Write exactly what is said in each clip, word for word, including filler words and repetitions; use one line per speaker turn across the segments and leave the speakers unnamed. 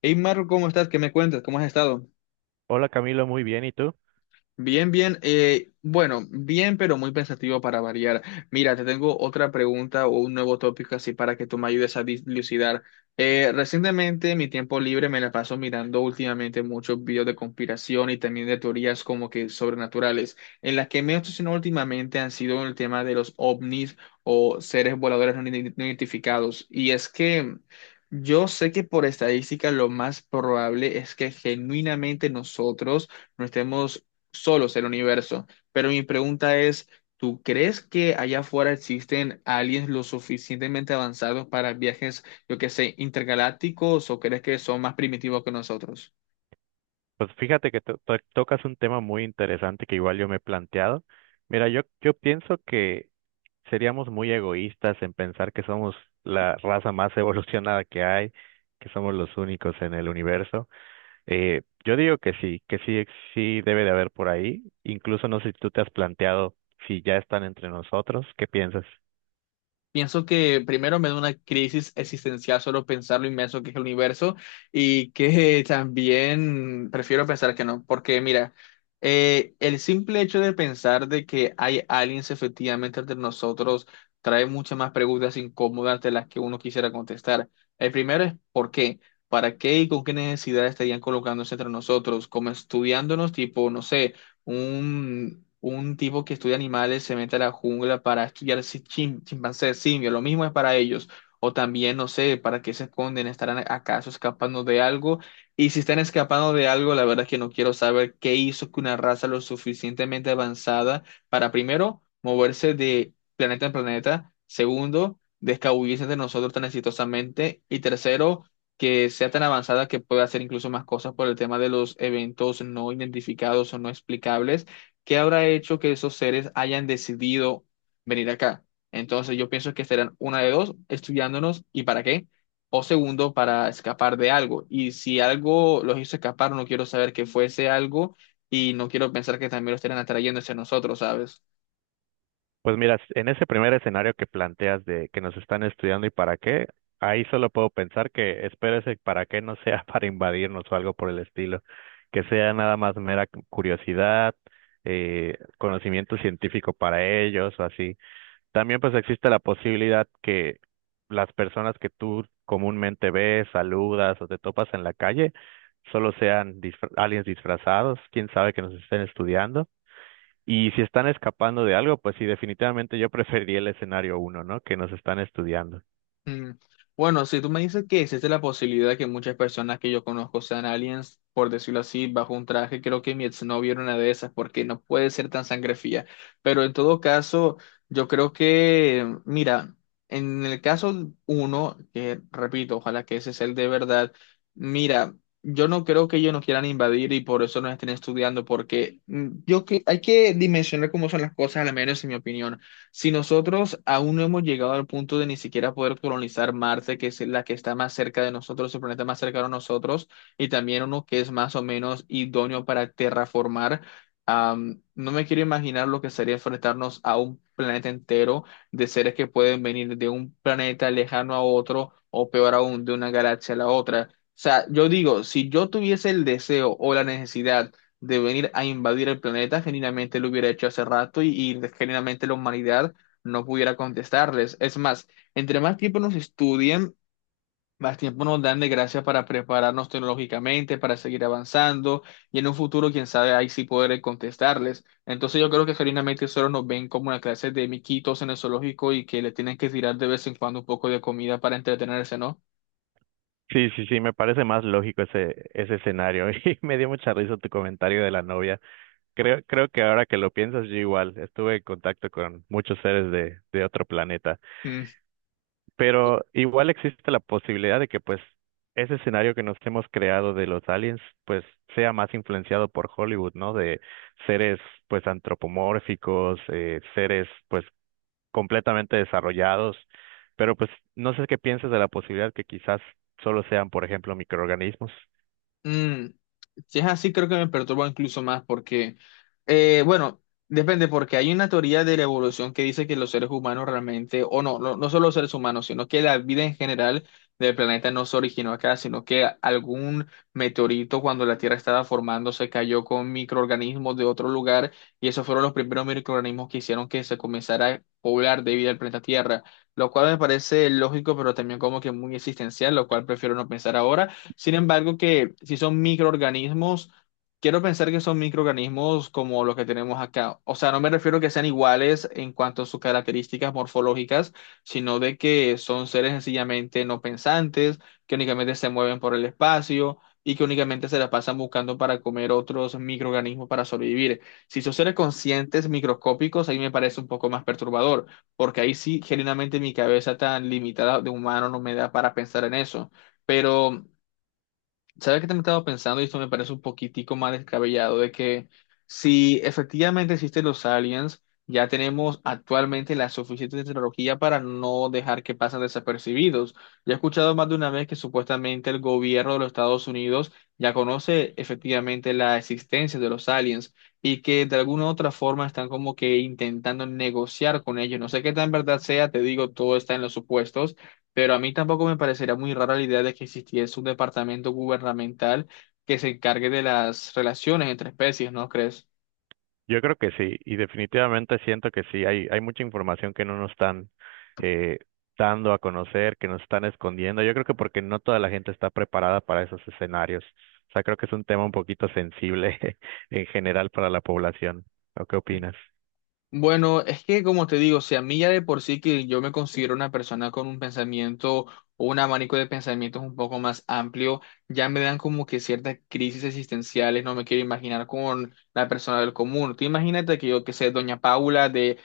Hey Marco, ¿cómo estás? ¿Qué me cuentas? ¿Cómo has estado?
Hola Camilo, muy bien. ¿Y tú?
Bien, bien. Eh, bueno, bien, pero muy pensativo para variar. Mira, te tengo otra pregunta o un nuevo tópico así para que tú me ayudes a dilucidar. Eh, recientemente, mi tiempo libre me la paso mirando últimamente muchos videos de conspiración y también de teorías como que sobrenaturales. En las que me he obsesionado últimamente han sido el tema de los ovnis o seres voladores no ident- no identificados. Y es que... Yo sé que por estadística lo más probable es que genuinamente nosotros no estemos solos el universo. Pero mi pregunta es, ¿tú crees que allá afuera existen aliens lo suficientemente avanzados para viajes, yo que sé, intergalácticos, o crees que son más primitivos que nosotros?
Pues fíjate que to- to- tocas un tema muy interesante que igual yo me he planteado. Mira, yo, yo pienso que seríamos muy egoístas en pensar que somos la raza más evolucionada que hay, que somos los únicos en el universo. Eh, yo digo que sí, que sí, ex- sí debe de haber por ahí. Incluso no sé si tú te has planteado si ya están entre nosotros. ¿Qué piensas?
Pienso que primero me da una crisis existencial solo pensar lo inmenso que es el universo y que también prefiero pensar que no, porque mira, eh, el simple hecho de pensar de que hay aliens efectivamente entre nosotros trae muchas más preguntas incómodas de las que uno quisiera contestar. El primero es ¿por qué? ¿Para qué y con qué necesidad estarían colocándose entre nosotros? Como estudiándonos, tipo, no sé, un, un tipo que estudia animales se mete a la jungla para estudiar si- chim- chimpancés, simios, lo mismo es para ellos. O también, no sé, ¿para qué se esconden? ¿Estarán acaso escapando de algo? Y si están escapando de algo, la verdad es que no quiero saber qué hizo que una raza lo suficientemente avanzada para, primero, moverse de planeta en planeta, segundo, descabullirse de nosotros tan exitosamente, y tercero, que sea tan avanzada que pueda hacer incluso más cosas por el tema de los eventos no identificados o no explicables, que habrá hecho que esos seres hayan decidido venir acá. Entonces yo pienso que serán una de dos, estudiándonos y para qué, o segundo, para escapar de algo. Y si algo los hizo escapar, no quiero saber que fuese algo y no quiero pensar que también lo estarán atrayendo hacia nosotros, ¿sabes?
Pues mira, en ese primer escenario que planteas de que nos están estudiando y para qué, ahí solo puedo pensar que espero ese para qué no sea para invadirnos o algo por el estilo, que sea nada más mera cu- curiosidad, eh, conocimiento científico para ellos o así. También pues existe la posibilidad que las personas que tú comúnmente ves, saludas o te topas en la calle, solo sean disfra- aliens disfrazados, quién sabe que nos estén estudiando. Y si están escapando de algo, pues sí, definitivamente yo preferiría el escenario uno, ¿no? Que nos están estudiando.
Mm. Bueno, si tú me dices que existe la posibilidad de que muchas personas que yo conozco sean aliens, por decirlo así, bajo un traje, creo que mi exnovio era una de esas, porque no puede ser tan sangre fría. Pero en todo caso, yo creo que, mira, en el caso uno, que repito, ojalá que ese sea el de verdad, mira, yo no creo que ellos nos quieran invadir y por eso nos estén estudiando, porque mm, yo que hay que dimensionar cómo son las cosas, al menos en mi opinión. Si nosotros aún no hemos llegado al punto de ni siquiera poder colonizar Marte, que es la que está más cerca de nosotros, el planeta más cercano a nosotros, y también uno que es más o menos idóneo para terraformar, am, no me quiero imaginar lo que sería enfrentarnos a un planeta entero de seres que pueden venir de un planeta lejano a otro, o peor aún, de una galaxia a la otra. O sea, yo digo, si yo tuviese el deseo o la necesidad de venir a invadir el planeta, genuinamente lo hubiera hecho hace rato y, y genuinamente la humanidad no pudiera contestarles. Es más, entre más tiempo nos estudien, más tiempo nos dan de gracia para prepararnos tecnológicamente, para seguir avanzando y en un futuro, quién sabe, ahí sí poder contestarles. Entonces yo creo que genuinamente solo nos ven como una clase de miquitos en el zoológico y que le tienen que tirar de vez en cuando un poco de comida para entretenerse, ¿no?
Sí, sí, sí, me parece más lógico ese, ese escenario. Y me dio mucha risa tu comentario de la novia. Creo, creo que ahora que lo piensas, yo igual estuve en contacto con muchos seres de, de otro planeta.
Mm.
Pero igual existe la posibilidad de que, pues, ese escenario que nos hemos creado de los aliens, pues, sea más influenciado por Hollywood, ¿no? De seres, pues, antropomórficos, eh, seres, pues, completamente desarrollados, pero pues no sé qué piensas de la posibilidad que quizás solo sean, por ejemplo, microorganismos.
Mm, si es así, creo que me perturba incluso más porque, eh, bueno, depende, porque hay una teoría de la evolución que dice que los seres humanos realmente, o no, no, no solo los seres humanos, sino que la vida en general del planeta no se originó acá, sino que algún meteorito cuando la Tierra estaba formándose cayó con microorganismos de otro lugar y esos fueron los primeros microorganismos que hicieron que se comenzara a poblar de vida el planeta Tierra, lo cual me parece lógico, pero también como que muy existencial, lo cual prefiero no pensar ahora. Sin embargo, que si son microorganismos, quiero pensar que son microorganismos como los que tenemos acá. O sea, no me refiero que sean iguales en cuanto a sus características morfológicas, sino de que son seres sencillamente no pensantes, que únicamente se mueven por el espacio y que únicamente se la pasan buscando para comer otros microorganismos para sobrevivir. Si son seres conscientes microscópicos, ahí me parece un poco más perturbador, porque ahí sí, genuinamente mi cabeza tan limitada de humano no me da para pensar en eso. Pero ¿sabes qué te he estado pensando? Y esto me parece un poquitico más descabellado, de que si efectivamente existen los aliens, ya tenemos actualmente la suficiente tecnología para no dejar que pasen desapercibidos. Ya he escuchado más de una vez que supuestamente el gobierno de los Estados Unidos ya conoce efectivamente la existencia de los aliens y que de alguna u otra forma están como que intentando negociar con ellos. No sé qué tan verdad sea, te digo, todo está en los supuestos, pero a mí tampoco me parecería muy rara la idea de que existiese un departamento gubernamental que se encargue de las relaciones entre especies, ¿no crees?
Yo creo que sí, y definitivamente siento que sí, hay, hay mucha información que no nos están eh, dando a conocer, que nos están escondiendo. Yo creo que porque no toda la gente está preparada para esos escenarios. O sea, creo que es un tema un poquito sensible en general para la población. ¿O qué opinas?
Bueno, es que como te digo, si a mí ya de por sí, que yo me considero una persona con un pensamiento o un abanico de pensamientos un poco más amplio, ya me dan como que ciertas crisis existenciales, no me quiero imaginar con la persona del común. Tú imagínate que yo, que sé, doña Paula de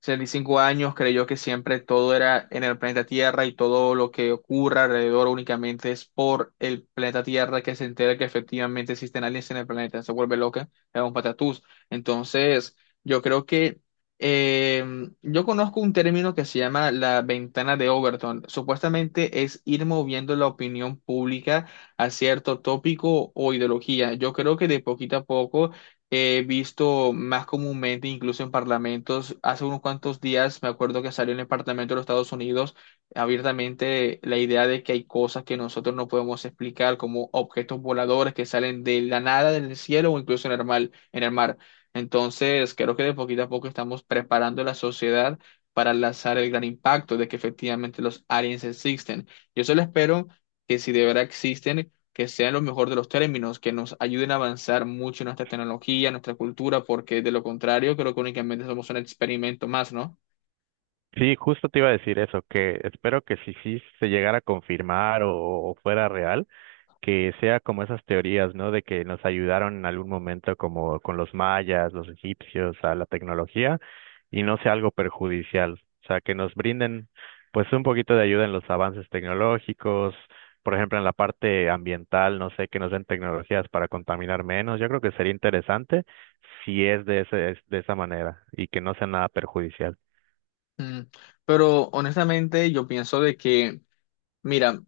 sesenta y cinco años creyó que siempre todo era en el planeta Tierra y todo lo que ocurra alrededor únicamente es por el planeta Tierra, que se entera que efectivamente existen aliens en el planeta, se vuelve loca, es un patatús. Entonces... Yo creo que eh, yo conozco un término que se llama la ventana de Overton. Supuestamente es ir moviendo la opinión pública a cierto tópico o ideología. Yo creo que de poquito a poco he visto más comúnmente, incluso en parlamentos. Hace unos cuantos días me acuerdo que salió en el Parlamento de los Estados Unidos abiertamente la idea de que hay cosas que nosotros no podemos explicar, como objetos voladores que salen de la nada del cielo o incluso en el mar. En el mar. Entonces, creo que de poquito a poco estamos preparando la sociedad para lanzar el gran impacto de que efectivamente los aliens existen. Yo solo espero que si de verdad existen, que sean lo mejor de los términos, que nos ayuden a avanzar mucho en nuestra tecnología, nuestra cultura, porque de lo contrario, creo que únicamente somos un experimento más, ¿no?
Sí, justo te iba a decir eso, que espero que si sí se llegara a confirmar o o fuera real que sea como esas teorías, ¿no? De que nos ayudaron en algún momento como con los mayas, los egipcios, a la tecnología y no sea algo perjudicial. O sea, que nos brinden pues un poquito de ayuda en los avances tecnológicos, por ejemplo, en la parte ambiental, no sé, que nos den tecnologías para contaminar menos. Yo creo que sería interesante si es de ese, es de esa manera y que no sea nada perjudicial.
Mm. Pero honestamente yo pienso de que, mira,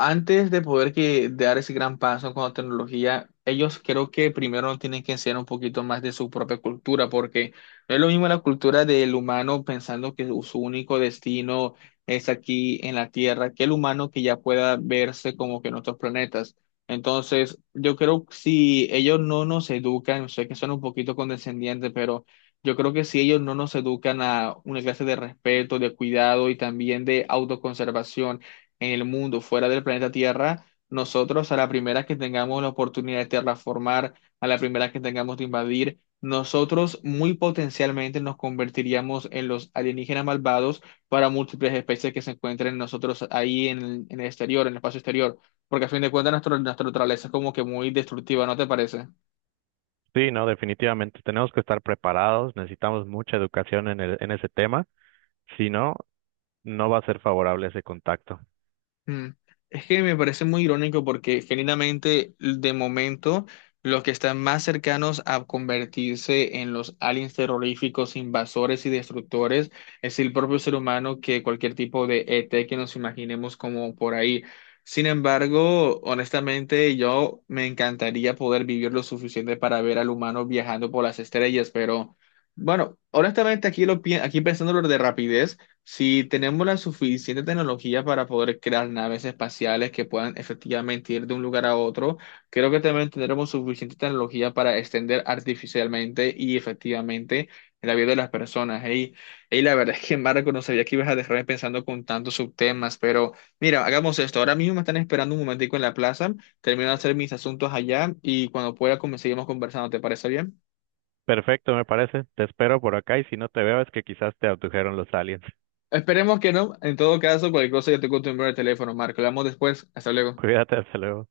antes de poder que dar ese gran paso con la tecnología, ellos creo que primero nos tienen que enseñar un poquito más de su propia cultura, porque no es lo mismo la cultura del humano pensando que su único destino es aquí en la Tierra, que el humano que ya pueda verse como que en otros planetas. Entonces, yo creo que si ellos no nos educan, sé que son un poquito condescendientes, pero yo creo que si ellos no nos educan a una clase de respeto, de cuidado y también de autoconservación, en el mundo, fuera del planeta Tierra, nosotros a la primera que tengamos la oportunidad de terraformar, a la primera que tengamos de invadir, nosotros muy potencialmente nos convertiríamos en los alienígenas malvados para múltiples especies que se encuentren nosotros ahí en, el- en el exterior, en el espacio exterior, porque a fin de cuentas nuestro- nuestra naturaleza es como que muy destructiva, ¿no te parece?
Sí, no, definitivamente tenemos que estar preparados, necesitamos mucha educación en el, en ese tema. Si no, no va a ser favorable ese contacto.
Mm. Es que me parece muy irónico porque genuinamente de momento los que están más cercanos a convertirse en los aliens terroríficos, invasores y destructores es el propio ser humano que cualquier tipo de E T que nos imaginemos como por ahí. Sin embargo, honestamente yo me encantaría poder vivir lo suficiente para ver al humano viajando por las estrellas, pero bueno, honestamente aquí lo pi- aquí pensándolo de rapidez. Si tenemos la suficiente tecnología para poder crear naves espaciales que puedan efectivamente ir de un lugar a otro, creo que también tendremos suficiente tecnología para extender artificialmente y efectivamente la vida de las personas. Y la verdad es que Marco, no sabía que ibas a dejarme pensando con tantos subtemas, pero mira, hagamos esto. Ahora mismo me están esperando un momentico en la plaza, termino de hacer mis asuntos allá y cuando pueda como seguimos conversando. ¿Te parece bien?
Perfecto, me parece. Te espero por acá y si no te veo es que quizás te abdujeron los aliens.
Esperemos que no. En todo caso, cualquier cosa yo te cuento el número de teléfono, Marco. Hablamos después. Hasta luego.
Cuídate, hasta luego.